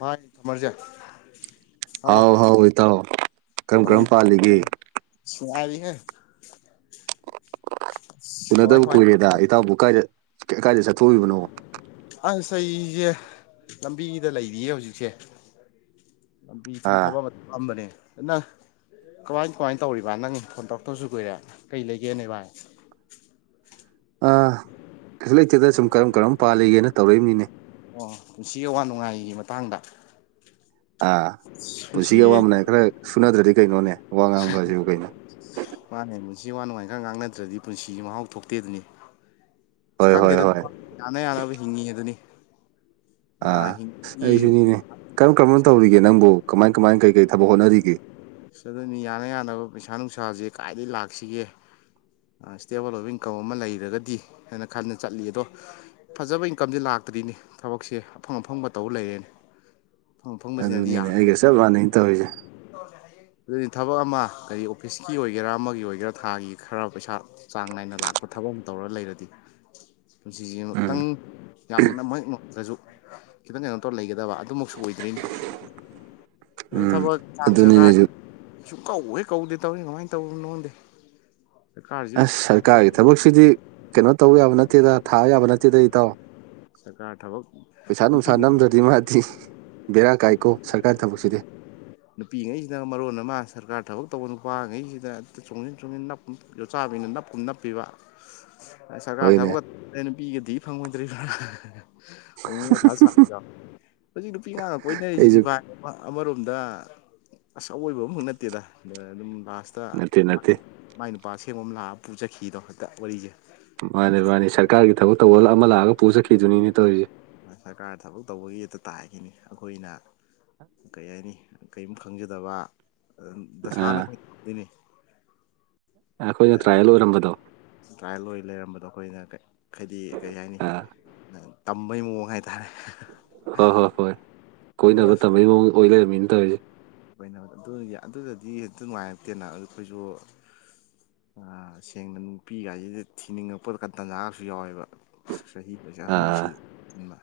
ꯃꯥꯅꯤ ꯊꯃꯔꯖꯤ ꯍꯥꯎ ꯍꯥꯎ ꯏꯇꯥꯎ ꯀꯔꯝ ꯀꯔꯝ ꯄꯥꯜꯂꯤꯒꯦ ꯅꯨꯡꯉꯥꯏꯔꯤ ꯍꯦ ꯎꯅꯗꯕ ꯀꯨꯏꯔꯦꯗ ꯏꯇꯥꯎꯕꯨ ꯀꯥꯏꯗ ꯀ ꯀꯥꯏꯗ ꯆꯠꯊꯣꯛꯎꯏꯕꯅꯣ ꯑꯁ ꯑꯩꯁꯦ ꯂꯝꯕꯤꯗ ꯂꯩꯔꯤꯌꯦ ꯍꯧꯖꯤꯛꯁꯦ ꯂꯝꯕꯤ ꯁꯨꯝ ꯑꯥ ꯊꯕꯛ ꯑꯃ ꯂꯝꯕꯅꯦ ꯑꯗꯨꯅ ꯀꯃꯥꯏ ꯀꯃꯥꯏꯅ ꯇꯧꯔꯤꯕꯥ ꯅꯪ ꯐꯣꯟ ꯇꯧꯔꯛꯇꯕꯁꯨ ꯀꯨꯏꯔꯦ ꯀꯩ ꯂꯩꯒꯦꯅꯦ ꯚꯥꯏ ꯑ ꯀꯩꯁꯨ ꯂꯩꯇꯦꯗ ꯁꯨꯝ ꯀꯔꯝ ꯀꯔꯝ ꯄꯥꯜꯂꯤꯒꯦꯅ ꯇꯧꯔꯛꯏꯕꯅꯤꯅꯦ ꯑꯣ ꯄꯨꯟꯁꯤꯒꯤ ꯑꯋꯥ ꯅꯨꯡꯉꯥꯏꯒꯤ ꯃꯇꯥꯡꯗ ꯑꯥ ꯄꯨꯟꯁꯤꯒꯤ ꯑꯋꯥ ꯃꯅꯥꯏ ꯈꯔ ꯁꯨꯅꯗ꯭ꯔꯗꯤ ꯀꯩꯅꯣꯅꯦ ꯋꯥ ꯉꯥꯡꯕ ꯍꯥꯏꯁꯤꯕꯨ ꯀꯩꯅꯣ ꯃꯥꯅꯦꯃꯤ ꯄꯨꯟꯁꯤ ꯑꯋꯥ ꯅꯨꯡꯉꯥꯏ ꯈꯔ ꯉꯥꯡꯅꯗ꯭ꯔꯗꯤ ꯄꯨꯟꯁꯤꯁꯤ ꯃꯍꯥꯎ ꯊꯣꯛꯇꯦꯗꯨꯅꯤ ꯍꯣꯏ ꯍꯣꯏ ꯈꯪꯗꯦꯗ ꯍꯣꯏ ꯌꯥꯅ ꯌꯥꯅꯕ ꯍꯤꯡꯉꯤ ꯑꯗꯨꯅꯤ ꯑ ꯍꯤꯡꯕꯒꯤ ꯑꯩꯁꯨꯅꯤꯅꯦ ꯀꯔꯝ ꯀꯔꯝꯕꯅ ꯇꯧꯔꯤꯒꯦ ꯅꯪꯕꯨ ꯀꯃꯥꯏ ꯀꯃꯥꯏ ꯀꯩ ꯀꯩ ꯊꯕꯛ ꯍꯣꯠꯅꯔꯤꯒꯦ ꯑꯁ ꯑꯗꯨꯅꯤ ꯌꯥꯅ ꯌꯥꯅꯕ ꯄꯩꯁꯥ ꯅꯨꯡꯁꯥꯁꯦ ꯀꯥꯏꯗꯩ ꯂꯥꯛꯁꯤꯒꯦ ꯑꯥ ꯁꯇꯦꯕꯜ ꯑꯣꯏꯕ ꯏꯟꯀꯝ ꯑꯃ ꯂꯩꯔꯒꯗꯤ ꯍꯥꯏꯅ ꯈꯟꯅ ꯆꯠꯂꯤ ꯑꯗꯣ ꯐꯖꯕ ꯏꯟꯀꯝꯁꯦ ꯂꯥꯛꯇ꯭ꯔꯤꯅꯦ ꯊꯕꯛꯁꯦ ꯑꯐꯪ ꯑꯐꯪꯕ ꯇꯧ ꯂꯩꯔꯦꯅꯦ ꯑꯐꯪ ꯑꯐꯪꯕꯁꯤꯅꯗꯤ ꯑꯗꯨꯅꯤꯅꯦ ꯌꯥꯗ꯭ꯔꯦ ꯑꯩꯒ ꯆꯞ ꯃꯥꯟꯅꯩ ꯇꯧꯔꯤꯁꯦ ꯗꯨꯏ ꯊꯕꯛ ꯑꯃ ꯀꯩ ꯑꯣꯐꯤꯁꯀꯤ ꯑꯣꯏꯒꯦꯔꯥ ꯑꯃꯒꯤ ꯑꯣꯏꯒꯦꯔꯥ ꯊꯥꯒꯤ ꯈꯔ ꯄꯩꯁꯥ ꯆꯥꯡ ꯅꯥꯏꯅ ꯂꯥꯛꯄ ꯊꯕꯛ ꯑꯝ ꯇꯧꯔ ꯂꯩꯔꯗꯤ ꯄꯨꯟꯁꯤꯁꯤ ꯃꯨꯛ ꯈꯤꯇꯪ ꯎꯝ ꯌꯥꯝꯃ ꯅ ꯃꯌꯦꯛꯁꯨ ꯈꯤꯇꯪ ꯀꯩꯅꯣ ꯇꯧꯔꯒ ꯂꯩꯒꯗꯕ ꯑꯗꯨꯃꯛꯁꯨ ꯑꯣꯏꯗ꯭ꯔꯤꯅꯦ ꯑꯗꯩ ꯎꯝ ꯊꯕꯛ ꯑꯗꯨꯅꯤꯅꯦ ꯁꯔꯀꯥꯔ ꯑꯩꯁꯨ ꯁꯨ ꯀꯧ ꯍꯦꯛ ꯀꯧꯗꯦ ꯇꯧꯏꯔꯤꯁꯦ ꯀꯃꯥꯏꯅ ꯇꯧꯔꯤꯕꯅꫭ ꯈꯪꯗꯦ ꯁꯔꯀꯥꯔꯁꯨ ꯑꯁ ꯀꯃꯥꯏꯅ ꯇꯧꯕꯅꯣ ꯁꯔꯀꯥꯔꯒꯤ ꯊꯕꯛꯁꯤꯗꯤ ꯀꯩꯅꯣ ꯇꯧꯕ ꯌꯥꯕ ꯅꯠꯇꯦꯗ ꯊꯥꯕ ꯌꯥꯕ ꯅꯠꯇꯦꯗ ꯏꯇꯥꯎ ꯁꯔꯀꯥꯔ ꯊꯕꯛ ꯄꯩꯁꯥ ꯅꯨꯄꯤ ꯅꯨꯡꯁꯥ ꯅꯝꯗ꯭ꯔꯗꯤ ꯃꯥꯗꯤ ꯕꯦꯔꯥ ꯀꯥꯏꯀꯣ ꯁꯔꯀꯥꯔ ꯊꯕꯛ ꯁꯤꯗꯤ ꯅꯨꯄꯤꯉꯩꯁꯤꯅ ꯃꯔꯣꯟ ꯑꯃ ꯁꯔꯀꯥꯔ ꯊꯕꯛ ꯇꯧꯕ ꯅꯨꯄꯥꯉꯩꯁꯤꯗ ꯇ ꯆꯣꯡꯁꯤꯟ ꯆꯣꯡꯁꯤꯟ ꯅꯞꯄ ꯌꯣꯠꯆꯥꯕꯤꯅ ꯅꯞꯀꯨꯝ ꯅꯞꯄꯤꯕ ꯁꯔꯀꯥꯔ ꯍꯣꯏꯅꯦ ꯊꯕꯛꯀ ꯑꯩ ꯅꯨꯄꯤꯒ ꯊꯨ ꯐꯪꯉꯣꯏꯗꫭꯔꯤꯕ꯭ꯔ ꯑꯃꯨꯛ ꯃꯊꯥ ꯁꯥꯕꯗꫭ ꯍꯧꯖꯤꯛ ꯅꯨꯄꯤ ꯑꯉꯥꯡꯒ ꯑꯩꯁꯨ ꯀꯣꯏꯅꯔꯤꯁꯤꯗꯤ ꯚꯥꯏ ꯑꯃꯔꯣꯝꯗ ꯑꯁ ꯑꯋꯣꯏꯕ ꯑꯃꯕꯧ ꯅꯠꯇꯦꯗ ꯗ ꯗꯨꯝ ꯂꯥꯛ ꯁꯇ ꯅꯠꯇꯦ ꯅꯠꯇꯦ ꯃꯥꯏ ꯅꯨꯄꯥ ꯑꯁꯦꯝꯕ ꯑꯃ ꯂꯥꯛꯑ ꯄꯨ ꯆꯠꯈꯤꯑꯗꯣ ꯍꯦꯛꯇ ꯋꯥꯔꯤꯁꯦ ꯃꯥꯅꯤ ꯃꯥꯅꯦ ꯁꯔꯀꯥꯔꯒꯤ ꯊꯕꯛ ꯇꯧꯕ ꯑꯃ ꯂꯥꯛꯑꯒ ꯄꯨ ꯆꯈꯤꯕꯗꯨꯅꯤꯅꯦ ꯇꯧꯔꯤꯁꯦ ꯁꯔꯀꯥꯔ ꯊꯕꯛ ꯇꯧꯕꯒꯤ ꯍꯦꯠꯇ ꯇꯥꯈꯤꯅꯤ ꯑꯩꯈꯣꯏꯅ ꯀꯩ ꯍꯥꯏꯅꯤ ꯀꯔꯤꯝ ꯈꯪꯖꯗꯕ ꯗꯁꯥꯅ ꯑꯥ ꯑꯈꫭꯏꯅ ꯗꯣꯏꯅꯦ ꯑꯩꯈꯣꯏꯅ ꯇ꯭ꯔꯥꯌꯦꯜ ꯑꯣꯏꯔꯝꯕꯗꯣ ꯇ꯭ꯔꯥꯌꯦꯜ ꯑꯣꯏ ꯂꯩꯔꯝꯕꯗꯣ ꯑꯩꯈꯣꯏꯅ ꯍꯥꯏꯗꯤ ꯀꯔꯤ ꯍꯥꯏꯅꯤ ꯑꯥ ꯇꯝꯕꯩ ꯃꯑꯣꯡ ꯍꯥꯏꯇꯥꯔꯦ ꯍꯣꯏ ꯍꯣꯏ ꯍꯣꯏ ꯑꯗꯨ ꯀꯣꯏꯅꯕ ꯇꯝꯕꯩ ꯃꯑꯣꯡ ꯑꯣꯏ ꯂꯩꯔꯝꯃꯤꯅꯤ ꯇꯧꯔꯤꯁꯦ ꯑꫭꯏ ꯑꯗꯨ ꯑꯗꯨꯗꯗꯤ ꯍꯦꯛꯇ ꯅꯨꯡꯉꯥꯏꯔꯛꯇꯦꯅ ꯑꯗꯨ ꯑꯩꯈꯣꯏꯁꯨ ꯑꯥ ꯁꯦꯡꯅ ꯅꯨꯄꯤꯒꯥꯏꯁꯤꯗ ꯊꯤꯅꯤꯡꯉꯛꯄꯗ ꯇꯟꯖꯥꯒꯁꯨ ꯌꯥꯎꯋꯦꯕ ꯆꯍꯤ ꯑꯣꯖꯥꯍꯟ ꯑꯣꯏꯁꯤꯜꯂꯦ [inaudible] ꯃ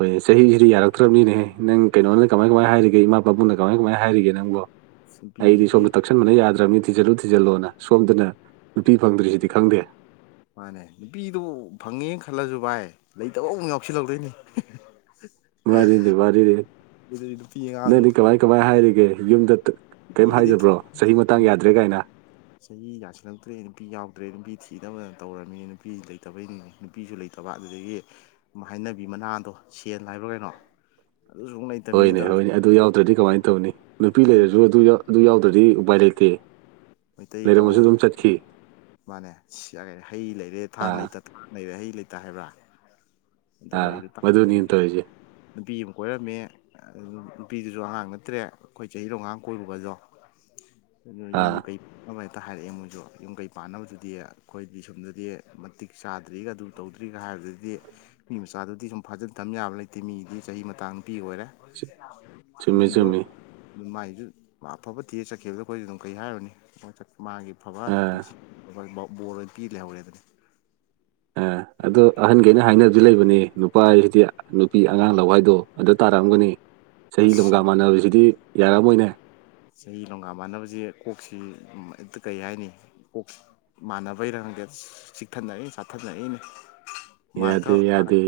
ꯍꯣꯏ ꯆꯍꯤꯁꯤꯗꯤ ꯌꯥꯔꯛꯇ꯭ꯔꯕꯅꯤꯅꯦꯍꯦꯅꯪ ꯀꯩꯅꯣꯅ ꯀꯃꯥꯏ ꯀꯃꯥꯏꯅ ꯍꯥꯏꯔꯤꯒꯦ ꯏꯃꯥ ꯄꯥꯕꯨꯡꯅ ꯀꯃꯥꯏ ꯀꯃꯥꯏꯅ ꯍꯥꯏꯔꯤꯒꯦ ꯅꯪꯕꯣ ꯑꯩꯗꯤ ꯅꯨꯄꯤꯒꯤꯗꯤ ꯁꯣꯝꯗ ꯇꯛꯁꯟꯕꯅ ꯌꯥꯗ꯭ꯔꯕꯅꯤ ꯊꯤꯖꯤꯜꯂꯨ ꯊꯤꯖꯤꯜꯂꯣꯅ ꯁꯣꯝꯗꯅ ꯅꯨꯄꯤ ꯐꯪꯗ꯭ꯔꯤꯁꯤꯗꯤ ꯈꯪꯗꯦ ꯃꯥꯅꯦ ꯅꯨꯄꯤ ꯏ ꯐꯉꯤ ꯈꯜꯂꯁꯨ ꯚꯥꯏ ꯂꯩꯇꯕ ꯑꯃꯨꯛ ꯌꯥꯎꯁꯤꯜꯍꯧꯗꯣꯏꯅꯦ ꯋꯥꯔꯤꯅꯦ ꯋꯥꯔꯤꯅꯤ ꯅꯨꯄꯤ ꯑꯉꯥꯡ ꯅꯪꯅꯦ ꯀꯃꯥꯏ ꯀꯃꯥꯏ ꯍꯥꯏꯔꯤꯒꯦ ꯌꯨꯝꯗ ꯀꯩꯝ ꯅꯨꯄꯤꯒꯤꯗꯤ ꯍꯥꯏꯗꯕ꯭ꯔꯣ ꯆꯍꯤ ꯃꯇꯥꯡ ꯌꯥꯗ꯭ꯔꯦ ꯀꯥꯏꯅ ꯆꯍꯤ ꯌꯥꯁꯤꯜꯂꯛꯇ꯭ꯔꯦ ꯅꯨꯄꯤ ꯌꯥꯎꯗ꯭ꯔꯦ ꯅꯨꯄꯤ ꯊꯤ ꯊꯤꯗꯕꯗꯅ ꯇꯧꯔꯃꯤꯅꯤ ꯅꯨꯄꯤ ꯂꯩꯇꯕꯩ ꯅꯨꯄꯤꯁꯨ ꯂꯩꯇꯕ ꯑꯗꯨꯗꯒꯤ ꯍꯩꯅꯕꯤ ꯃꯅꯥꯗꯣ ꯁꯦꯜ ꯍꯥꯏꯕ꯭ꯔꯥ ꯀꯩꯅꯣ ꯑꯗꯨꯁꯨ ꯑꯃꯨꯛ ꯂꯩꯇꯕꯅꯤꯅ ꯍꯣꯏꯅꯦ ꯇꯧꯔꯤꯁꯦ ꯍꯣꯏꯅꯦ ꯑꯗꯨ ꯌꯥꯎꯗ꯭ꯔꯗꯤ ꯀꯃꯥꯏꯅ ꯇꯧꯅꯤ ꯅꯨꯄꯤ ꯂꯩꯔꯁꯨ ꯑꯗꯨ ꯌꯥ ꯑꯗꯨꯗꯤ ꯎꯄꯥꯏ ꯂꯩꯇꯦ ꯃꯩꯇꯩ ꯂꯩꯔꯝꯃꯁꯨ ꯄꯥꯎꯔꯧ ꯑꯗꯨꯝ ꯆꯠꯈꯤ ꯃꯥꯅꯦ ꯁꯤ ꯀ ꯍꯩ ꯂꯩꯔꯦ ꯊꯥꯡ ꯑꯥ ꯂꯩꯇ ꯂꯩꯔꯦ ꯍꯩ ꯂꯩꯇꯦ ꯍꯥꯏꯕ꯭ꯔꯥ ꯑꯗꯨ ꯑꯥ ꯋꯥꯔꯤꯗꯨ ꯇ ꯃꯗꯨꯅꯤ ꯇꯧꯔꯤꯁꯦ ꯅꯨꯄꯤꯨ ꯀꯣꯏꯔꯝꯃꯤ ꯅꯨꯄꯤꯗꯨꯁꯨ ꯑꯉꯥꯡ ꯅꯠꯇ꯭ꯔꯦ ꯑꯩꯈꯣꯏ ꯆꯍꯤꯔꯣ ꯑꯒꯥꯡ ꯀꯣꯏꯕꯒꯁꯨ ꯌꯨꯝ ꯑꯥ ꯀꯩ ꯑꯝꯇ ꯍꯥꯏꯔꯛꯑꯦ ꯃꯣꯏꯁꯨ ꯌꯨꯝ ꯀꯩ ꯄꯥꯟꯅꯕꯗꯨꯗꯤ ꯑꯩꯈꯣꯏꯗꯤ ꯁꯣꯝꯗꯗꯤ ꯃꯇꯤꯛ ꯆꯥꯗ꯭ꯔꯤꯒ ꯑꯗꯨꯝ ꯇꯧꯗ꯭ꯔꯤꯒ ꯍꯥꯏꯔ ꯑꯗꯨꯗꯤ ꯃꯤ ꯃꯆꯥꯗꯨꯗꯤ ꯁꯨꯝ ꯐꯥꯖꯤꯟ ꯊꯝ ꯌꯥꯕ ꯂꯩꯇꯦ ꯃꯤꯗꯤ ꯆꯍꯤ ꯃꯇꯥꯡ ꯅꯨꯄꯤꯤ ꯑꯣꯏꯔꯦ ꯆꯨ- ꯆꯨꯝꯃꯤ ꯍꯤꯟꯗꯣ ꯆꯨꯝꯃꯤ ꯑꯗꯨꯝ ꯃꯒꯤꯁꯨ ꯑꯐꯕ ꯊꯤ ꯆꯠꯈꯤꯕꯗ ꯑꯩꯈꯣꯏꯁꯨ ꯑꯗꯨꯝ ꯀꯩ ꯍꯥꯏꯔꯨꯅꯤ ꯃꯥꯒꯤ ꯑꯥ ꯐꯕꯟꯁꯤ ꯕꯣꯔ ꯑꯣꯏꯅ ꯄꯤ ꯂꯩꯍꯧꯔꯦ ꯑꯗꯨꯅꯤ ꯑ ꯑꯗꯣ ꯑꯍꯟꯈꯩꯅ ꯍꯥꯏꯗꯤ ꯂꯩꯕꯅꯦ ꯅꯨꯄꯥꯁꯤꯗꯤ ꯅꯨꯄꯤ ꯑꯉꯥꯡ ꯂꯋꯥꯏꯗꯣ ꯑꯗꯨ ꯊꯥꯔꯛꯑꯝꯒꯅꯤ ꯆꯍꯤ ꯂꯣꯀ ꯑꯁ ꯃꯥꯟꯅꯁꯤꯗꯤ ꯌꯥꯔꯛꯑꯝꯃꯣꯏꯅꯦ ꯆꯍꯤ ꯅꯣꯡꯒ ꯃꯥꯟꯅꯕꯁꯤꯦ ꯀꯣꯛꯁꯤ ꯑꯝꯇ ꯀꯩ ꯍꯥꯏꯅꯤ ꯀꯣꯛ ꯃꯥꯟꯅꯕꯩꯔꯝꯒꯦ ꯆꯤꯛꯊꯅꯛꯏ ꯆꯥꯊꯅꯔꯛꯏꯅꯦ ꯃꯥꯅ ꯌꯥꯗꯦ ꯈꯔ ꯌꯥꯗꯦ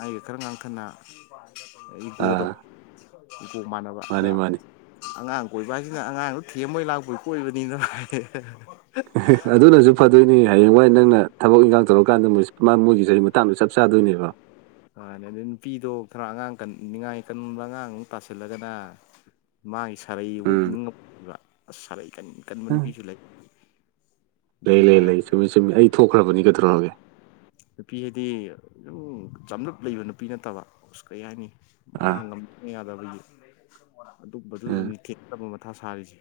ꯑꯩꯒꯤ ꯈꯔ ꯉꯥꯡꯊꯅ ꯏꯒꯣꯗꯣ ꯑꯥ ꯏꯒꯣ ꯃꯥꯟꯅꯕ ꯃꯥꯅꯤ ꯑ ꯃꯥꯅꯤ ꯑꯉꯥꯡ ꯀꯣꯏꯕ ꯍꯥꯏꯁꯤꯅ ꯑꯉꯥꯡꯗꯣ ꯊꯦꯝꯕꯣꯏ ꯂꯥꯛꯄꯒꯤ ꯀꯣꯏꯕꯅꯤꯅ ꯑꯗꯨꯅꯁꯨ ꯐꯗꯣꯏꯅꯤ ꯍꯌꯦꯡꯋꯥꯏ ꯅꯪꯅ ꯊꯕꯛ ꯏꯟꯈꯥꯡ ꯇꯧꯔꯀꯥꯟꯗ ꯃꯣꯏ ꯃꯣꯏꯒꯤ ꯆꯍꯤ ꯃꯇꯥꯡꯗꯨꯣ ꯆꯞ ꯆꯥꯗꯣꯏꯅꯦꯕ ꯍꯅꯦ ꯑꯗꯨꯗꯩ ꯅꯨꯄꯤꯗꯣ ꯈꯔ ꯑꯉꯥꯡ ꯀꯟ ꯉꯥꯏ ꯀꯟꯕ ꯑꯉꯥꯡ ꯑꯃꯨꯛ ꯇꯥꯁꯤꯜꯂꯒꯅ ꯃꯥꯒꯤ ꯁꯥꯔꯩ ꯑꯃꯨꯛ ꯎꯝ ꯏꯅꯤꯡꯉꯛꯕ ꯑꯁ ꯁꯥꯔꯩ ꯀꯟ ꯀꯟꯕ ꯅꯨꯄꯤꯁꯨ ꯂꯩ ꯅꯨꯄꯤ ꯂꯩ ꯂꯩ ꯍꯥꯏꯔ ꯂꯩ ꯆꯨꯝꯃꯤ ꯆꯨꯝꯃꯤ ꯑꯩ ꯊꯣꯛꯈ꯭ꯔꯕꯅꯤꯒꯊꯧꯔꯛꯑꯒꯦ ꯅꯨꯄꯤ ꯍꯥꯏꯗꯤ ꯑꯗꯨꯝ ꯆꯝꯂꯞ ꯂꯩꯕ ꯅꯨꯄꯤ ꯅꯠꯇꯕ ꯑꯁ ꯀꯩ ꯍꯥꯏꯅꯤ ꯑꯥ ꯃꯥꯅ ꯉꯝꯗ ꯌꯥꯗꯕꯒꯤ ꯎꯝ ꯑꯗꯨꯝꯕꯗꯨꯗꯅꯤ ꯊꯦꯛꯇꯕ ꯃꯇꯝ ꯑꯊꯥ ꯁꯥꯔꯤꯁꯦ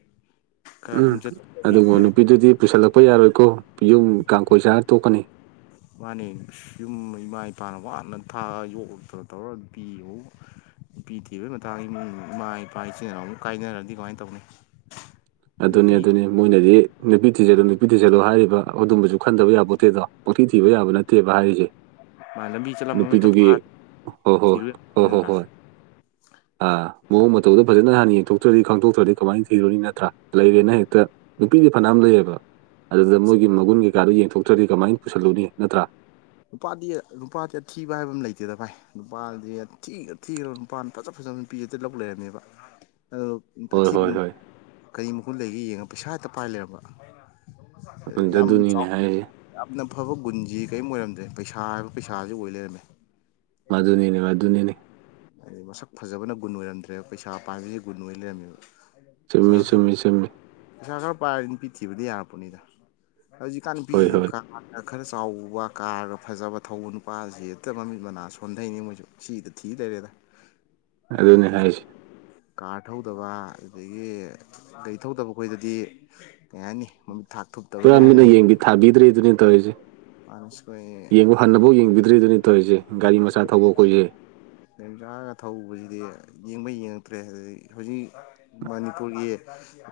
ꯈꯔ ꯎꯝ ꯏꯪꯆꯠꯇꯕꯤ ꯑꯗꯨꯕꯨ ꯅꯨꯄꯤꯗꯨꯗꯤ ꯄꯨꯁꯜꯂꯛꯄ ꯌꯥꯔꯣꯏꯀꯣ ꯌꯨꯝ ꯀꯥꯡꯈꯣꯏ ꯆꯥꯔ ꯇꯣꯛꯀꯅꯤ ꯃꯥꯅꯦ ꯁꯨꯝ ꯏꯃꯥ ꯏꯄꯥꯅ ꯋꯥꯅ ꯊꯥꯛꯑꯒ ꯌꯣꯛꯂꯗ꯭ꯔ ꯇꯧꯔꯒ ꯄꯤꯕ ꯏꯄꯤ ꯊꯤꯕꯒꯤ ꯃꯇꯥꯡ ꯏꯃꯨꯡ ꯏꯃꯥ ꯏꯄꯥ ꯏꯆꯤꯟ ꯏꯅꯥꯎ ꯑꯃꯨꯛ ꯀꯥꯏꯅꯔꯗꯤ ꯀꯃꯥꯏꯅ ꯇꯧꯅꯤ ꯑꯗꯨꯅꯤ ꯅꯨꯄꯤ ꯑꯗꯨꯅꯤ ꯃꯣꯏꯅꯗꯤ ꯅꯨꯄꯤ ꯊꯤꯖꯠꯂꯣ ꯅꯨꯄꯤ ꯊꯤꯖꯠꯂꯣ ꯍꯥꯏꯔꯤꯕ ꯑꯗꯨꯝꯕꯁꯨ ꯈꯟꯗꯕ ꯌꯥꯕꯣꯠꯇꯦꯗꯣ ꯄꯨꯣꯊꯤ ꯊꯤꯕ ꯌꯥꯕ ꯅꯠꯇꯦꯕ ꯍꯥꯏꯔꯤꯁꯦ ꯃꯥꯅ ꯕꯆ ꯂꯝꯕ ꯃꯠꯇ ꯅꯨꯄꯤꯗꯨꯒꯤ ꯐꯥ ꯍꯣ ꯍꯣ ꯊꯤꯔ꯭ꯔ ꯍꯣ ꯍꯣ ꯍꯣꯏ ꯑꯥ ꯃꯃ ꯊꯗ ꯐꯖꯅ ꯍꯥꯟꯅ ꯌꯦꯡꯊꯣꯛꯇ꯭ꯔꯗꯤ ꯈꯪꯗꯣꯛꯇ꯭ꯔꯗꯤ ꯀꯃꯥꯏꯅ ꯊꯤꯔꯨꯅꯤ ꯅꯠꯇ꯭ꯔꯥ ꯂꯩꯔꯦꯅ ꯍꯦꯛꯇ ꯑꯄꯤꯒꯤ ꯐꯅ ꯑꯃ ꯂꯩꯌꯦꯕ ꯑꯗꯨꯗ ꯃꯣꯏꯒꯤ ꯃꯒꯨꯟ ꯀꯩꯀꯥꯗꯨꯣ ꯌꯦꯡꯊꯣꯛꯇ꯭ꯔꯗꯤ ꯀꯃꯥꯏꯅ ꯄꯨꯁꯜꯂꯨꯅꯤ ꯅꯠꯇ꯭ꯔꯥ ꯅꯨꯄꯥꯗꯤ ꯅꯨꯄꯥꯗꯤ ꯑꯊꯤꯕ ꯍꯥꯏꯕ ꯑꯃ ꯂꯩꯇꯦꯗꯚꯥꯏ ꯅꯨꯄꯥꯗꯤꯤ ꯊꯤꯈ꯭ꯔꯕ ꯅꯨꯄꯥꯅ ꯐꯖ ꯐꯖ ꯅꯨꯄꯤ ꯑ ꯂꯧ ꯂꯩꯔꯝꯃꯦꯕ ꯑ ꯍꯣꯏ ꯍꯣꯏ ꯑꯊꯤꯕꯅꯣ ꯍꯣꯏ ꯀꯔꯤ ꯃꯈꯨꯜ ꯂꯩꯒꯦ ꯌꯦꯡꯉ ꯄꯩꯁꯥ ꯍꯦꯛꯇ ꯄꯥꯏ ꯂꯩꯔꯝꯕ ꯑꯩ ꯆ ꯑꯗꯨꯅꯤꯅꯦ ꯍꯥꯏ ꯑꯐꯕ ꯒꯨꯟꯁꯤ ꯀꯔꯤꯝ ꯑꯣꯏꯔꯝꯗ꯭ꯔꯦ ꯄꯩꯁꯥ ꯍꯥꯏꯕ ꯄꯩꯁꯥꯁꯤ ꯑꯣꯏ ꯂꯩꯔꯝꯃꯦ ꯃꯗꯨꯅꯤꯅꯦ ꯃꯗꯨꯅꯤꯅꯦ ꯍꯥꯏꯗꯤ ꯃꯁꯛ ꯐꯖꯕꯅ ꯒꯨ ꯑꯣꯏꯔꯝꯗ꯭ꯔꯦꯕ ꯄꯩꯁꯥ ꯄꯥꯏꯝꯁꯦ ꯒꯨꯟ ꯑꯣꯏꯅ ꯂꯩꯔꯝꯃꯦꯕ ꯆꯨꯝꯃꯤ ꯆꯨꯝꯃꯤ ꯆꯨꯝꯃꯤ ꯅꯨꯄꯥꯥꯏꯔꯗꯤ ꯅꯨꯄꯤ ꯊꯤꯕꯗꯤ ꯌꯥꯔꯛꯄꯅꯤꯗ ꯍꯧꯖꯤꯛꯀꯥꯟ ꯍꯣꯏ ꯅꯨꯄꯤꯁꯤꯁꯨ ꯍꯣꯏ ꯈ ꯈꯔ ꯆꯥꯎꯕ ꯀꯥꯔꯒ ꯐꯖꯕ ꯊꯧꯕ ꯅꯨꯄꯥꯁꯤ ꯍꯦꯛꯇ ꯃꯃꯤꯠ ꯃꯅꯥ ꯁꯣꯟꯊꯩꯅꯤ ꯃꯣꯏꯁꯨ ꯁꯤꯗ ꯊꯤ ꯂꯩꯔꯦꯗ ꯑꯗꯨꯅꯦ ꯍꯥꯏꯁꯦ ꯀꯥꯔ ꯊꯧꯗꯕ ꯑꯗꯨꯗꯒꯤ ꯒꯥꯩ ꯊꯧꯗꯕ ꯑꯩꯈꯣꯏꯗꯗꯤ ꯀꯩ ꯍꯥꯏꯅꯤ ꯃꯃꯤꯠ ꯊꯥꯛ ꯊꯨꯞꯇꯕꯩ ꯄꯨꯔꯥ ꯃꯤꯠꯅ ꯃꯑꯣꯡ ꯌꯦꯡꯕꯤ ꯊꯥꯕꯤꯗ꯭ꯔꯔꯤꯗꯨꯅꯤ ꯇꯧꯔꯤꯁꯦ ꯑꯩꯈꯣꯏ ꯌꯦꯡꯕ ꯍꯟꯅꯐꯥꯎ ꯌꯦꯡꯕꯤꯗ꯭ꯔꯔꯤꯗꯨꯅꯤ ꯇꯧ ꯑꯩꯈꯣꯏꯁꯦ ꯒꯥꯔꯤ ꯃꯆꯥ ꯊꯧꯕ ꯑꯩꯈꯣꯏꯁꯦ ꯌ ꯆꯥꯔꯒ ꯊꯧꯕꯁꯤꯗꯤ ꯌꯦꯡꯕ ꯌꯦꯡꯉꯛꯇ꯭ꯔꯦ ꯑꯗꯨꯗꯒꯤ ꯍꯧꯖꯤꯛ ꯃꯅꯤꯄꯨꯔꯒꯤ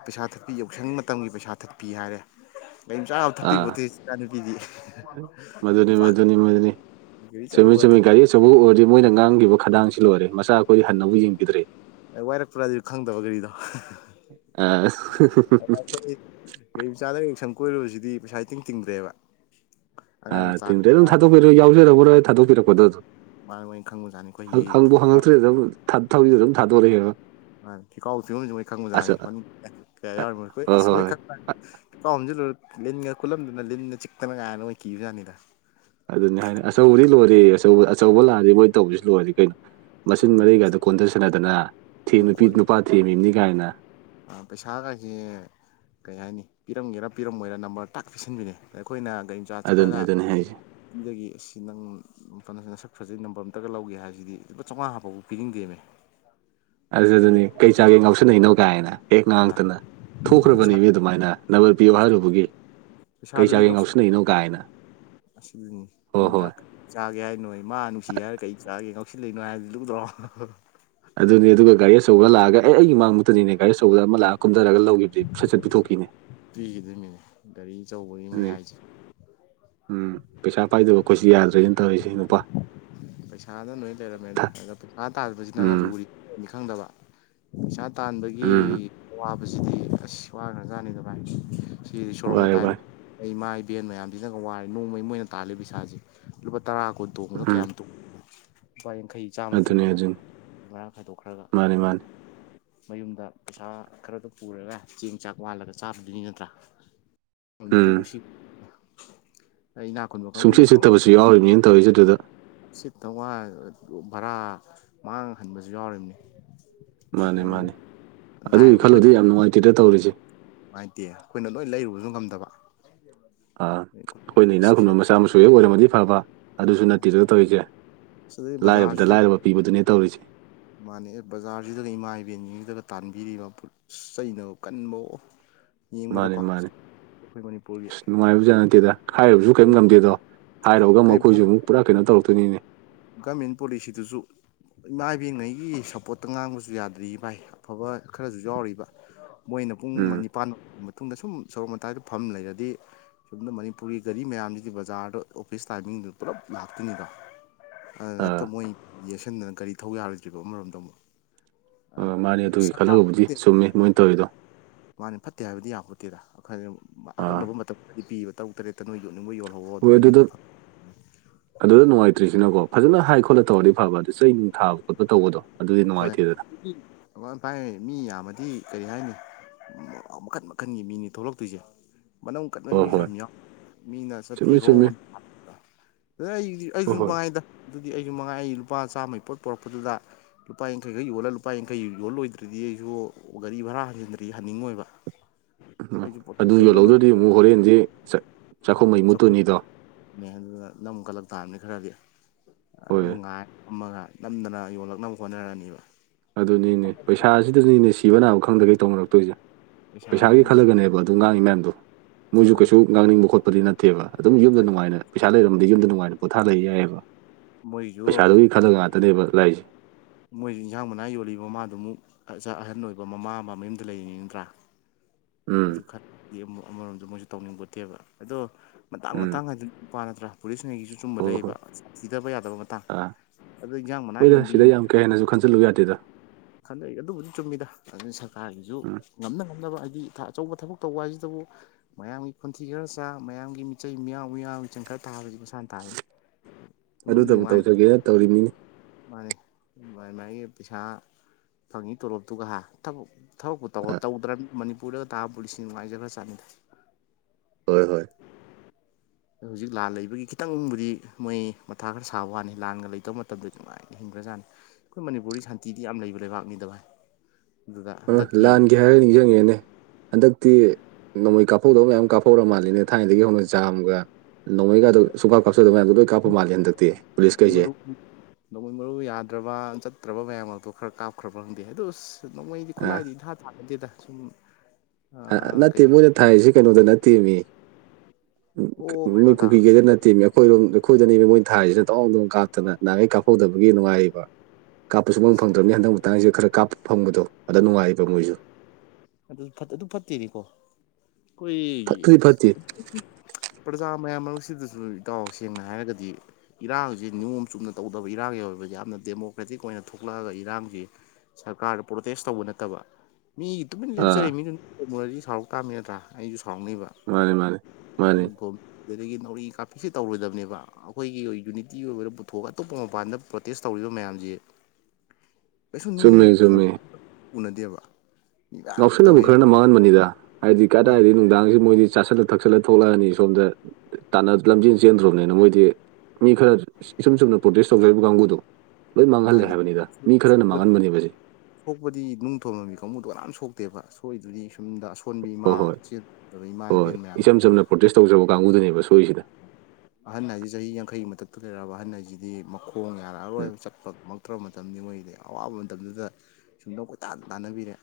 ꯄꯩꯁꯥ ꯊꯠꯄꯤ ꯌꯥꯎꯁꯪ ꯃꯇꯝꯒꯤ ꯄꯩꯁꯥ ꯊꯠꯄꯤ ꯍꯥꯏꯔꯦ ꯃ ꯆꯥꯕ ꯊꯛꯄꯤ ꯑꯥ ꯄꯣꯊꯣꯛ ꯏꯆꯥ ꯅꯨꯨꯄꯤꯗꯤ ꯃꯗꯨꯅꯤ ꯃꯗꯨꯅꯤ ꯃꯗꯨꯅꯤ ꯒꯥꯔꯤ ꯆꯨꯝꯃꯤ ꯆꯨꯝꯃꯤ ꯑꯆꯧꯕ ꯒꯥꯔꯤ ꯑꯆꯧꯕ ꯑꯣꯏꯔꯗꯤ ꯃꯣꯏꯅ ꯉꯥꯡꯈꯤꯕ ꯈꯗꯥꯡꯁꯤ ꯂꯣꯏꯔꯦ ꯃꯆꯥ ꯑꯩꯈꯣꯏꯗꯤ ꯍꯟꯅꯕꯨ ꯌꯦꯡꯕꯤꯗ꯭ꯔꯦ ꯑꯦ ꯋꯥꯏꯔꯛꯄ꯭ꯔꯥ ꯑꯗꯨ ꯈꯪꯗꯕ ꯒꯥꯔꯤꯗꯣ ꯑ ꯑ ꯑꯩꯈꯣꯏ ꯀꯩ ꯆꯥꯗ ꯁꯪ ꯀꯣꯏꯔꯨꯁꯤꯗꯤ ꯄꯩꯁꯥ ꯏꯇꯤꯡ ꯇꯤꯡꯗ꯭ꯔꯦꯕ ꯑ ꯑꯉꯥꯡ ꯃꯆꯥ ꯇꯤꯟꯗ꯭ꯔꯦ ꯑꯗꯨꯝ ꯊꯥꯗꯣꯛꯄꯤꯔ ꯌꯥꯎꯖꯔꯕꯔꯣꯏ ꯊꯥꯗꯣꯛꯄꯤꯔꯛꯄꯗꯣ ꯑꯗꯨꯝ ꯃꯥꯅ ꯃꯣꯏꯅ ꯈꯪꯕꯖꯥꯠꯅꯤ ꯑꯩꯈꯣꯏꯒꯤ ꯍꯪ ꯍꯪꯉꯛꯇ꯭ꯔꯤꯗ ꯑꯗꯨꯝ ꯊꯧꯔꯤꯗ ꯑꯗꯨꯝ ꯊꯥꯗꯣꯔꯛꯏꯦꯕ ꯃꯥ ꯊꯤꯀꯥꯎ ꯐꯤꯕꯝꯨ ꯃꯣꯏ ꯈꯪꯕꯖꯥꯠꯅꯤ ꯀꯌꯥ ꯍꯣꯏ ꯌꯥꯎꯔꯤꯕꯣꯏ ꯍꯣꯏ ꯁꯨꯡꯩ ꯍꯣꯏ ꯊꯤꯀꯥꯎ ꯑꯖꯤ ꯂꯣꯏ ꯂꯤꯟꯒ ꯈꯨꯠꯂꯝꯗꯨꯅ ꯂꯤꯟꯅ ꯆꯤꯛꯇꯅ ꯉꯥꯏꯅ ꯃꯣꯏ ꯀꯤꯕ ꯌꯥꯅꯤꯗ ꯑꯗꯨꯅꯤ ꯍꯥꯏꯅꯤ ꯑꯆꯧꯕꯗꯤ ꯂꯣꯏꯔꯦ ꯑꯆꯧꯕ ꯑꯆꯧꯕ ꯂꯥꯛꯑꯗꯤ ꯃꯣꯏ ꯇꯧꯕꯁꯨ ꯂꯣꯏꯔꯗꯤ ꯀꯩꯅꯣ ꯃꯆꯤꯟ ꯑꯆꯧꯕꯗꯤ ꯃꯔꯩ ꯀꯥꯏꯗ ꯀꯣꯟꯊ ꯁꯅꯗꯅ ꯊꯦꯝ ꯅꯨꯄꯤ ꯅꯨꯄꯥ ꯊꯦꯝꯃꯤꯕꯅꯤ ꯀꯥꯏꯅ ꯄꯩꯁꯥ ꯀꯁꯦ ꯀꯩ ꯍꯥꯏꯅꯤ ꯄꯤꯔꯝꯒꯦꯔꯥ ꯄꯤꯔꯝꯃꯣꯏꯔ ꯅꯝꯕꯔ ꯇꯥꯛ ꯄꯤꯁꯤꯟꯕꯤꯅꯦ ꯑꯩꯈꯣꯏꯅ ꯃꯆꯥ ꯑꯗꯨꯅꯤ ꯆꯠꯂꯒ ꯑꯗꯨꯅꯤ ꯍꯥꯏꯁꯦ ꯑꯗꯨꯗꯒꯤ ꯑꯁ ꯁꯤ ꯅꯪ ꯃꯇꯝꯁꯤꯅ ꯁꯛ ꯐꯖꯩ ꯅꯝꯕꯔ ꯑꯝꯇꯒ ꯂꯧꯒꯦ ꯍꯥꯏꯁꯤꯗꯤ ꯂꯨꯄꯥ ꯆꯥꯝꯉꯥ ꯍꯥꯞꯐꯥꯎꯐꯥꯎ ꯄꯤꯅꯤꯡꯡꯗꯦꯝꯃꯦ ꯑꯗꯨ ꯑꯗꯨꯅꯤ ꯀꯩ ꯆꯥꯛꯒꯦ ꯉꯥꯎꯁꯟꯅꯅꯣ ꯀꯥꯏꯅ ꯍꯦꯛ ꯉꯥꯡꯇꯅ ꯊꯣꯛꯈ꯭ꯔꯕꯅꯤ ꯄꯩꯁꯥ ꯃꯤ ꯑꯗꯨꯃꯥꯏꯅ ꯅꯕꯔ ꯄꯤꯌꯨ ꯍꯥꯏꯔꯨꯕꯒꯤ ꯀꯩ ꯆꯥꯒꯦ ꯉꯥꯎꯁꯤ ꯅꯩꯅꯣ ꯀꯥꯏꯅ ꯑꯁꯤꯗꯨꯅꯤ ꯍꯣꯏ ꯍꯣꯏ ꯑꯤꯟꯥꯛ ꯆꯥꯒꯦ ꯍꯥꯏꯅꯣꯏ ꯃꯥ ꯅꯨꯡꯁꯤ ꯍꯥꯏꯔ ꯀꯩ ꯆꯥꯒꯤꯦ ꯉꯧꯁꯤꯜ ꯂꯩꯅꯣ ꯍꯥꯏꯕꯗꯤ ꯂꯨꯗ꯭ꯔꯣ ꯑꯗꯨꯅꯦ ꯑꯗꯨꯒ ꯒꯥꯔꯤ ꯑꯆꯧꯕ ꯂꯥꯛꯑꯒ ꯑꯦ ꯑꯩꯒꯤ ꯃꯥꯡꯃꯨꯠꯇꯅꯤꯅꯦ ꯒꯥꯔꯤ ꯑꯆꯧꯕ ꯑꯃ ꯂꯥꯛ ꯊꯔꯒ ꯂꯧꯈꯤꯕꯗꯤ ꯁꯠꯆꯦꯠ ꯄꯤꯊꯣꯛꯈꯤꯅꯤ ꯄꯤꯈꯤꯗꯣꯏꯃꯤꯅꯦ ꯒꯥꯔꯤ ꯑꯆꯧꯕꯒꯤ ꯃꯌꯥꯏꯁꯦ ꯎꯝ ꯄꯩꯁꯥ ꯄꯥꯏꯗꯕ ꯈꯣꯠꯁꯤ ꯌꯥꯗ꯭ꯔꯦꯅ ꯇꯧꯔꯛꯁꯦ ꯅꯨꯄꯥ ꯄꯩꯁꯥꯅ ꯅꯣꯏ ꯂꯩꯔꯝꯃꯦꯗ ꯊ ꯑꯗ ꯄꯩꯁꯥ ꯇꯥꯔꯤꯕꯁꯤꯅꯒ ꯎꯝ ꯂꯨꯔꯤꯅꯤ ꯈꯪꯗꯕ ꯄꯩꯁꯥ ꯇꯥꯟꯕꯒꯤ ꯎꯝ ꯑꯋꯥꯕꯁꯤꯗꯤ ꯑꯁ ꯋꯥꯈ꯭ꯔꯖꯥꯠꯅꯤꯗ ꯚꯥꯏ ꯁꯤꯗꯤ ꯁꯣꯔꯣꯛ ꯋꯥꯏ ꯃꯇꯥꯏꯗ ꯋꯥꯏ ꯑꯩ ꯏꯃꯥ ꯏꯕꯦꯟ ꯃꯌꯥꯝꯁꯤꯅꯒ ꯋꯥꯔꯦ ꯅꯣꯡꯃꯩ ꯃꯣꯏꯅ ꯇꯥꯜꯂꯤꯕ ꯄꯩꯁꯥꯁꯦ ꯇꯔꯥ ꯀꯨꯟ ꯇꯣꯡꯕꯗ ꯎꯝ ꯀꯌꯥꯝ ꯇꯣꯛ ꯈꯩ ꯆꯥꯝꯃ ꯇꯨꯝ ꯑꯗꯨꯅꯤ ꯃꯉꯥꯏ ꯑꯗꯨꯅꯤ ꯉꯔꯥ ꯈꯥꯏꯗꯣꯛꯈ꯭ꯔꯒ ꯃꯥꯅꯤ ꯃꯥꯅꯤ ꯑꯗꯨ ꯃꯌꯨꯝꯗ ꯄꯩꯁꯥ ꯈꯔꯗꯣ ꯄꯨꯔꯒ ꯆꯦꯡ ꯆꯥꯛ ꯋꯥꯜꯂꯒ ꯆꯥꯕꯗꯨꯅꯤ ꯅꯠꯇ꯭ꯔꯥ ꯃꯗꯗꯤ ꯎꯝ ꯅꯨꯡꯁꯤ ꯏꯅꯥꯛ ꯈꯨꯟꯕ ꯀꯥꯡꯕꯨꯅ ꯁꯨꯡꯆꯠ ꯁꯤꯠꯇꯕꯁꯨ ꯌꯥꯎꯔꯤꯅꯦꯅ ꯇꯧꯔꯤꯁꯦ ꯑꯗꯨꯗ ꯁꯤ ꯇꯋꯥ ꯚꯔꯥ ꯃꯥꯡꯍꯟꯕꯁꯨ ꯌꯥꯎꯔꯤꯕꯅꯤ ꯃꯥꯅꯦ ꯃꯥꯅꯦ ꯑꯗꯨꯒꯤ ꯈꯜꯂꯗꯤ ꯌꯥꯝ ꯅꯨꯡꯉꯥꯏꯇꯦꯗ ꯇꯧꯔꯤꯁꯦ ꯃꯥꯏꯇꯦ ꯑꯩꯈꯣꯏꯅ ꯂꯣꯏ ꯂꯩꯔꯨꯕꯁꯨ ꯉꯝꯗꯕ ꯑ ꯑꯩꯈꯣꯏꯅ ꯏꯅꯥꯛ ꯈꯨꯟꯕ ꯃꯆꯥ ꯃꯁꯨ ꯍꯦꯛ ꯑꯣꯏꯔꯝꯃꯗꯤ ꯐꯕ ꯑꯗꯨꯁꯨ ꯃꯥꯅꯤ ꯅꯠꯇꯦꯗꯨꯗ ꯇꯧꯔꯤꯁꯦ ꯑꯁ ꯑꯗꯩ ꯂꯥꯏꯔꯕꯗ ꯕꯖꯥꯔꯁꯤꯗ ꯂꯥꯏꯔꯕ ꯄꯤꯕꯗꯨꯅꯦ ꯇꯧꯔꯤꯁꯦ ꯃꯥꯅꯦ ꯕꯖꯥꯔꯁꯤꯗꯒ ꯏꯃꯥ ꯏꯕꯦꯟꯁꯤꯡꯁꯤꯗꯒ ꯇꯥꯟꯕꯤꯔꯤꯕꯠ ꯆꯩꯅꯕ ꯀꯟꯕ ꯃꯥꯅꯤ ꯌꯦꯡꯕꯗꯀꯣ ꯃꯥꯅꯤ ꯃꯅꯤꯄꯨꯔꯒꯤ ꯑꯁ ꯅꯨꯡꯉꯥꯏꯕꯖꯥ ꯅꯠꯇꯦꯗ ꯍꯥꯏꯔꯤꯕꯁꯨ ꯀꯔꯤꯝ ꯉꯝꯗꯦꯗꯣ ꯍꯥꯏꯔꯒ ꯃꯈꯣꯏꯁꯨ ꯀꯔꯤꯒꯨꯝꯕ ꯑꯃꯨꯛ ꯄꯨꯔꯥ ꯀꯩꯅꯣ ꯇꯧꯔꯛꯇꯣꯏꯅꯤꯅꯦ ꯒꯃꯦꯟ ꯄꯣꯂꯤꯁꯤꯗꯨꯁꯨ ꯏꯃꯥ ꯏꯕꯦꯟꯉ ꯑꯩꯒꯤ ꯁꯞꯄꯣꯔꯠꯇ ꯉꯥꯡꯕꯁꯨ ꯌꯥꯗ꯭ꯔꯤ ꯚꯥꯏ ꯑꯐꯕ ꯈꯔꯁꯨ ꯌꯥꯎꯔꯤꯕ ꯃꯣꯏꯅ ꯄꯨꯡ ꯎꯝ ꯅꯤꯄꯥꯟ ꯃꯇꯨꯡꯗ ꯁꯨꯝ ꯁꯣꯔꯣꯛ ꯃꯇꯥꯏꯗ ꯐꯝ ꯂꯩꯔꯗꯤ ꯁꯣꯨꯝꯗ ꯃꯅꯤꯄꯨꯔꯒꯤ ꯒꯥꯔꯤ ꯃꯌꯥꯝꯁꯤꯗꯤ ꯕꯖꯥꯔꯗ ꯑꯣꯐꯤꯁ ꯇꯥꯏꯃꯤꯡ ꯄꯨꯂꯞ ꯂꯥꯛꯇꯣꯏꯅꯤꯗ ꯑꯗꯨ ꯅꯠꯇ ꯑꯥ ꯃꯣꯏ ꯌꯦꯛꯁꯤꯟꯗꯅ ꯀꯔꯤ ꯊꯧ ꯌꯥꯔꯣꯏꯗ꯭ꯔꯤꯕꯣ ꯑꯃꯔꯣꯝꯗ ꯑꯃꯣ ꯑ ꯃꯥꯅꯦ ꯑꯗꯨꯒꯤ ꯈꯜꯂꯒꯕꯨꯗꯤ ꯆꯨꯝꯃꯦ ꯃꯣꯏꯅ ꯇꯧꯔꯤꯗꯣ ꯅꯠꯇꯦ ꯍꯥꯏꯕꯗꯤ ꯌꯥꯄꯣꯠꯇꯦꯗꯈꯣꯏ ꯑꯥ ꯑꯀꯛꯅꯕ ꯃꯇꯝꯗꯤ ꯄꯤꯕ ꯇꯔꯨ ꯇꯔꯦꯠꯇ ꯅꯣꯏꯒꯤ ꯍ ꯑꯗꯨ ꯑꯗꯨ ꯑꯗꯨ ꯅꯣꯋꯥꯥꯏꯇ꯭ꯔꯤꯁꯤꯅ ꯀꯣꯄ ꯐꯖꯅ ꯍꯥꯏ ꯈꯣꯠꯂ ꯇꯧꯔꯗꯤ ꯐꯕ ꯑꯗꯨ ꯆꯩꯅꯨꯡ ꯊꯥꯕ ꯈꯣꯠꯄ ꯇꯧꯕꯗꯣ ꯑꯗꯨꯗꯤ ꯍꯣꯏ ꯅꯨꯡꯉꯥꯏꯇꯦꯗꯅ ꯄꯥꯏ ꯃꯤ ꯌꯥꯝꯃꯗꯤ ꯀꯔꯤ ꯍꯥꯏꯅꯤ ꯃꯈꯟ ꯃꯈꯟꯒꯤ ꯃꯤꯅꯤ ꯊꯣꯛꯂꯛꯇꯣꯏꯁꯦ ꯃꯅꯝ ꯀꯠꯅ ꯍꯣꯏ ꯃꯤꯁꯨ ꯍꯣꯏ ꯌꯥꯝ ꯌꯥꯎ ꯃꯤꯅ ꯆꯨꯝꯃꯤ ꯆꯨꯝꯃꯤ ꯆꯠꯄꯤꯈ꯭ꯔꯣꯅ ꯑꯗꯨꯗ ꯑꯩꯒꯤꯗꯤ ꯍꯣꯏ ꯑꯩꯁꯨ ꯍꯣꯏ ꯃꯉꯥꯏꯗ ꯑꯗꯨꯗꯤ ꯑꯩꯁꯨ ꯃꯉꯥꯏ ꯑꯩ ꯂꯨꯄꯥ ꯆꯥꯝꯃꯩ ꯄꯣꯠ ꯄꯣꯔꯛꯄꯗꯨꯗ ꯂꯨꯄꯥ ꯌꯥꯡꯈꯩꯈꯩ ꯌꯣꯜꯂ ꯂꯨꯄꯥ ꯌꯥꯡꯈꯩ ꯌꯣꯜꯂꯣꯏꯗ꯭ꯔꯗꯤ ꯑꯩꯁꯨ ꯒꯥꯔꯤ ꯚꯔꯥ ꯍꯟꯖꯤꯟꯗ꯭ꯔꯗꯤ ꯍꯟꯅꯤꯡꯉꯣꯏꯕ ꯎꯝ ꯑꯩꯁꯨ ꯄꯣꯠꯇꯨ ꯑꯗꯨꯁꯨꯣ ꯌꯣꯟꯕ ꯂꯣꯏ ꯂꯧꯗ꯭ꯔꯗꯤ ꯑꯃꯨꯛ ꯍꯣꯔꯦꯟꯗꯤ ꯆꯥꯛꯈꯨꯝꯍꯩ ꯃꯨꯠꯇꯨꯅꯤꯗꯣ ꯅꯝꯨ ꯀꯠꯂꯛ ꯇꯥꯕꯅꯤ ꯈꯔꯗꯤ ꯍꯣꯏ ꯑꯗꯨꯝ ꯉꯥꯏ ꯑꯃꯒ ꯅꯝꯗꯅ ꯌꯣꯜꯂꯛꯅꯕ ꯍꯣꯠꯅꯔꯛꯑꯅꯤꯕ ꯑꯗꯨꯅꯤꯅꯦ ꯄꯩꯁꯥꯁꯤꯗꯅꯤꯅꯦ ꯁꯤꯕ ꯅꯥꯕ ꯈꯪꯗ ꯀꯩ ꯇꯧꯅꯔꯛꯇꯣꯏꯁꯦ ꯄꯩꯁꯥꯒꯤ ꯄꯩꯁꯥꯁꯤꯅ ꯈꯜꯂꯒꯅꯦꯕ ꯑꯗꯨ ꯉꯥꯡꯉꯤ ꯃꯌꯥꯝꯗꯣ ꯃꯣꯏꯁꯨ ꯃꯥꯅꯤ ꯀꯩꯁꯨ ꯉꯥꯡꯅꯤꯡꯕ ꯈꯣꯠꯄꯗꯤ ꯅꯠꯇꯦꯕ ꯑꯗꯨꯝ ꯌꯨꯝꯗ ꯅꯨꯡꯉꯥꯏꯅ ꯄꯩꯁꯥ ꯂꯩꯔꯝꯃꯗꯤ ꯌꯨꯝꯗ ꯅꯨꯡꯉꯥꯏꯅ ꯄꯣꯊꯥꯂ ꯌꯥꯏꯑꯕ ꯃꯣꯏꯁꯨ ꯄꯩꯁꯥꯗꯨꯒꯤ ꯈꯜꯂ ꯉꯥꯛꯇꯅꯦꯕ ꯂꯥꯏꯁꯦ ꯃꯣꯏꯁꯨ ꯏꯟꯁꯥꯡ ꯃꯅꯥ ꯌꯣꯜꯂꯤꯕ ꯃꯃꯥꯗꯨꯃꯨꯛ ꯑꯆꯥ ꯑꯍꯟ ꯑꯣꯏꯕ ꯃꯃꯥ ꯑꯃ ꯃꯌꯨꯝꯗ ꯂꯩꯔꯤꯉ ꯅꯠꯇ꯭ꯔꯥ [inaudible] ꯑꯗꯨ ꯈꯤ ꯑꯃ ꯑꯃꯔꯣꯝꯗ ꯃꯣꯏꯁꯨ ꯇꯧꯅꯤꯡ ꯈꯣꯠꯇꯦꯕ ꯑꯗꯣ ꯃꯇꯥꯡ ꯎꯝ ꯃꯇꯥꯡ ꯍꯥꯏꯗꯤ ꯅꯨꯄꯥ ꯅꯠꯇ꯭ꯔꯥ ꯄꯨꯂꯤꯁꯉꯩꯒꯤꯁꯨ ꯆꯨꯝꯕ ꯍꯣꯏ ꯂꯩꯌꯦꯕ ꯍꯣꯏ ꯊꯤꯗꯕ ꯌꯥꯗꯕ ꯃꯇꯥꯡ ꯑꯥ ꯑꯗꯣ ꯏꯟꯖꯥꯡ ꯃꯅꯥ ꯍꯣꯏꯗ ꯌꯣꯟꯕꯤ ꯁꯤꯗ ꯌꯥꯝ ꯀꯩ ꯍꯦꯟꯅꯁꯨ ꯈꯟꯖꯤꯜꯂꯨ ꯌꯥꯗꯦꯗ ꯈꯟꯗꯩ ꯑꯗꯨꯕꯨꯗꯤ ꯆꯨꯝꯃꯤꯗ ꯑꯗꯨꯅ ꯁꯔꯀꯥꯔꯒꯤꯁꯨ ꯎꯝ ꯉꯝꯅ ꯉꯝꯅꯕ ꯍꯥꯏ ꯑꯆꯧꯕ ꯊꯕꯛ ꯇꯧꯕ ꯍꯥꯏꯁꯤꯗꯕꯨ ꯃꯌꯥꯝꯒꯤ ꯈꯣꯟꯊꯤ ꯈꯔ ꯆꯥ ꯃꯌꯥꯝꯒꯤ ꯃꯤꯆ ꯃꯤꯌꯥꯝ ꯃꯤꯌꯥꯝꯒꯤ ꯆꯪꯈꯠ ꯑ ꯇꯥꯕꯁꯤ ꯃꯁꯥꯅ ꯇꯥꯕꯅꯤ ꯑꯗꯨꯝ ꯑꯗꯨꯇꯕꯨ ꯅꯨꯡꯉꯥꯏ ꯇꯧꯖꯒꯦꯅ ꯇꯧꯔꯤꯕꯅꯤꯅꯦ ꯃꯥꯅꯤ ꯥꯏ ꯃꯥꯒꯤ ꯄꯩꯁꯥ ꯐꯪꯉꯤ ꯇꯣꯂꯣꯞꯇꯨꯒꯥ ꯊꯕꯛ ꯊꯕꯛꯄꯨ ꯑꯥ ꯇꯧꯗ꯭ꯔ ꯃꯅꯤꯄꯨꯔꯗꯒ ꯇꯥꯕ ꯄꯨꯂꯤꯁꯁꯤꯡ ꯅꯨꯡꯉꯥꯏꯖꯈ꯭ꯔꯥ ꯆꯠꯅꯤꯗ ꯍꯣꯏ ꯍꯣꯏ ꯍꯧꯖꯤꯛ ꯂꯥꯟ ꯂꯩꯕꯒꯤ ꯈꯤꯇꯪꯕꯨꯗꯤ ꯃꯣꯏ ꯃꯊꯥ ꯈꯔ ꯁꯥꯕ ꯋꯥꯅꯤ ꯂꯥꯟꯒ ꯂꯩꯇꯧꯕ ꯃꯇꯝꯗꯗꯤ ꯀꯃꯥꯏꯅ ꯍꯤꯡꯕ꯭ꯔꯥꯠ ꯑꯩꯈꯣꯏ ꯃꯅꯤꯄꯨꯔꯔꯤ ꯁꯥꯟꯇꯤꯗꯤ ꯌꯥꯝ ꯂꯩꯕ ꯂꯩꯕꯥꯛꯅꯤꯗꯚ ꯑ ꯂꯥꯟꯒꯦ ꯍꯥꯏꯔ ꯅꯤꯡꯁꯤꯡꯉꯦꯅꯦ ꯍꯟꯗꯛꯇꯤ ꯅꯣꯡꯃꯩ ꯀꯥꯞꯍꯧꯗꯕ ꯃꯌꯥꯝ ꯀꯥꯞꯍꯧꯔ ꯃꯥꯜꯂꯤꯅꯦ ꯊꯥꯏꯅꯗꯒꯤ ꯍꯧꯅ ꯆꯥꯝꯒ ꯅꯣꯡꯃꯩꯒꯗ ꯁꯨꯡꯀꯥꯞ ꯀꯥꯞꯆꯗꯕ ꯃꯌꯥꯝꯗꯣ ꯂꯣꯏ ꯀꯥꯞꯄ ꯃꯥꯂꯦ ꯍꯟꯗꯛꯇꯤ ꯄꯨꯂꯤꯁꯈꯩꯁꯦ ꯃꯔꯨ ꯅꯣꯡꯃꯩ ꯃꯔꯨ ꯌꯥꯗ꯭ꯔꯕ ꯆꯠꯇ꯭ꯔꯕ ꯃꯌꯥꯝꯃꯛꯇꯣ ꯈꯔ ꯀꯥꯞꯈ꯭ꯔꯕ ꯈꯪꯗꯦ ꯑꯗꯨꯗꯣ ꯑꯁ ꯅꯣꯡꯃꯩꯗꯤ ꯑ ꯈꯨꯠꯂꯥꯏꯗꯤ ꯏꯟꯊꯥ ꯊꯥꯔꯗꯦꯗ ꯑꯗꯨꯨꯝ ꯅꯠꯇꯦ ꯃꯣꯏꯅ ꯊꯥꯏꯁꯤ ꯀꯩꯅꯣꯗ ꯅꯠꯇꯦ ꯃꯤ ꯑꯣ ꯎ ꯃꯣꯏ ꯀꯩꯅꯣꯗ ꯀꯨꯀꯤꯈꯩꯗ ꯅꯠꯇꯦꯅꯦ ꯑꯩꯈꯣꯏꯔꯣꯝ ꯑꯩꯈꯣꯏꯗꯅꯦ ꯃ ꯃꯣꯏ ꯊꯥꯏꯁꯤꯅ ꯇꯧꯉ ꯇꯧꯉ ꯀꯥꯞꯇꯅ ꯅꯍꯥꯟꯈꯩ ꯀꯥꯞꯍꯧꯗꯕꯒꯤ ꯅꯨꯡꯉꯥꯏꯕ ꯀꯥꯞꯄꯁꯨ ꯃ ꯑꯁ ꯐꯪꯗ꯭ꯔꯕꯅꯤ ꯍꯟꯗꯛ ꯃꯇꯥꯡꯁꯤꯗ ꯈꯔ ꯀꯥꯞꯄ ꯐꯪꯕꯗꯣ ꯑꯗ ꯅꯨꯡꯉꯥꯏꯌꯦꯕ ꯃꯣꯏꯁꯨ ꯑꯗꯨ ꯑꯗꯨ ꯐꯠꯇꯦꯅꯤꯀꯣ ꯐꯠꯄꯨꯗꯤ ꯐꯠꯇꯦ ꯑꯩꯈꯣꯏ ꯄ꯭ꯔꯖꯥ ꯃꯌꯥꯝ ꯃꯔꯛꯁꯤꯗꯁꯨ ꯏꯇꯥꯎ ꯁꯦꯡꯅ ꯍꯥꯏꯔꯒꯗꯤ ꯏꯔꯥꯡꯁꯤꯦ ꯅꯤꯌꯣꯝ ꯆꯨꯝꯅ ꯇꯧꯗꯕ ꯏꯔꯥꯡꯒꯤ ꯑꯣꯏ ꯑꯣꯏ ꯌꯥꯝꯅ ꯗꯦꯃꯣꯀ꯭ꯔꯦꯇꯤꯛ ꯑꯣꯏꯅ ꯊꯣꯛꯂꯛꯑꯒ ꯏꯔꯥꯡꯒꯤ ꯁꯔꯀꯥꯔꯗ ꯄ꯭ꯔꯣꯇꯦꯁ ꯇꯧꯕ ꯅꯠꯇꯕ ꯃꯤ ꯇꯨꯃꯤ ꯑꯥ ꯂꯞꯆꯔꯔꯤ ꯃꯤꯗꯨꯅꯇꯦꯛꯅꯣꯂꯣꯖꯤ ꯁꯥꯎꯔꯛ ꯇꯥꯃꯤ ꯅ꯭ꯔ ꯑꯩꯁꯨ ꯁꯥꯎꯅꯤꯕꯣ ꯃꯥꯅꯤ ꯃꯥꯅꯤ ꯃꯥꯅꯤ ꯑꯗꯨꯗꯒꯤ ꯎꯔꯤ ꯀꯥꯞꯄꯤꯁ ꯇꯧꯔꯣꯏꯗꯕꯅꯦꯕ ꯑꯩꯈꯣꯏꯒꯤ ꯌꯨꯅꯤꯇꯤ ꯑꯣꯏꯕꯗ ꯄꯨꯊꯣꯛꯑꯒ ꯑꯇꯣꯞꯄ ꯃꯄꯥꯟꯗ ꯄ꯭ꯔꯣꯇꯦꯁ ꯇꯧꯔꯤꯕ ꯑꯗꯨ ꯃꯌꯥꯝꯁꯦ [inaudible] ꯀꯩꯁꯨ ꯅꯨꯡ ꯆꯨꯝꯃꯦ ꯆꯨꯝꯃꯦ ꯎꯅꯗꯦꯕ ꯃꯤ ꯃꯌꯥꯝ ꯉꯥꯎꯁꯟꯅꯕ ꯇꯧꯋꯦ ꯈꯔꯅ ꯃꯥꯡꯍꯟꯕꯅꯤꯗ ꯍꯥꯏꯗꯤ ꯀꯗꯥꯏꯗ ꯅꯨꯡꯗꯥꯡꯁꯤ ꯃꯣꯏꯗꯤ ꯆꯥꯁꯤꯜꯂꯛ ꯊꯛꯆꯜꯂ ꯊꯣꯛꯂꯛꯑꯅꯤ ꯁꯣꯝꯗ ꯂꯝꯖꯦꯟ ꯆꯦꯟꯗ꯭ꯔꯕꯅꯤꯅ ꯃꯣꯏꯗꯤ ꯃꯤ ꯈꯔ ꯏꯁꯆꯨꯝ ꯆꯨꯝꯅ ꯄ꯭ꯔꯣꯇꯦꯁ ꯇꯧꯖꯔꯤꯕ ꯀꯥꯡꯕꯨꯗꯣ ꯂꯣꯏ ꯃꯥꯡꯍꯜꯂꯦ ꯃꯥꯅꯦ ꯍꯥꯏꯕꯅꯤꯗ ꯃꯤ ꯈꯔꯅ ꯃꯥꯡꯍꯟꯕꯅꯦꯕ ꯁꯤ ꯁꯣꯛꯄꯗꯤ ꯅꯨꯡ ꯊꯣꯟꯂꯝꯝꯃꯤ ꯈꯃꯨꯗꯣ ꯀꯅꯥꯝ ꯁ ꯊꯣꯛꯇꯦꯕ ꯁꯣꯏꯗꯗꯤ ꯁꯨꯝꯗ ꯍꯣꯏ ꯍꯣꯏ ꯍꯣꯏ ꯃꯌꯥꯝꯗꯣ ꯏꯆꯝ ꯆꯝꯅ ꯄ꯭ꯔꯣꯇꯦꯁ ꯇꯧꯖꯕ ꯀꯥꯡꯕꯨꯗꯨꯅꯦꯕ ꯁꯣꯏꯁꯤꯗ ꯑꯍꯟ ꯍꯥꯏꯁꯤ ꯆꯍꯤ ꯌꯥꯡꯈꯩꯒꯤ ꯃꯊꯛꯇ ꯂꯩꯔꯛꯑꯕ ꯑꯍꯟ ꯍꯥꯏꯁꯤꯗꯤ ꯃꯈꯣꯡ ꯎꯝ ꯌꯥꯔꯛꯑꯔꯣꯏ ꯆꯠꯄ ꯉꯛꯇ꯭ꯔꯕ ꯃꯇꯝ ꯃꯣꯏꯒꯤꯗꯤ ꯑꯋꯥꯕ ꯃꯇꯝꯗꯨꯗ ꯁꯨꯝꯗ ꯀꯣꯏꯊꯥꯟ ꯇꯥꯟꯅꯕꯤꯔꯦ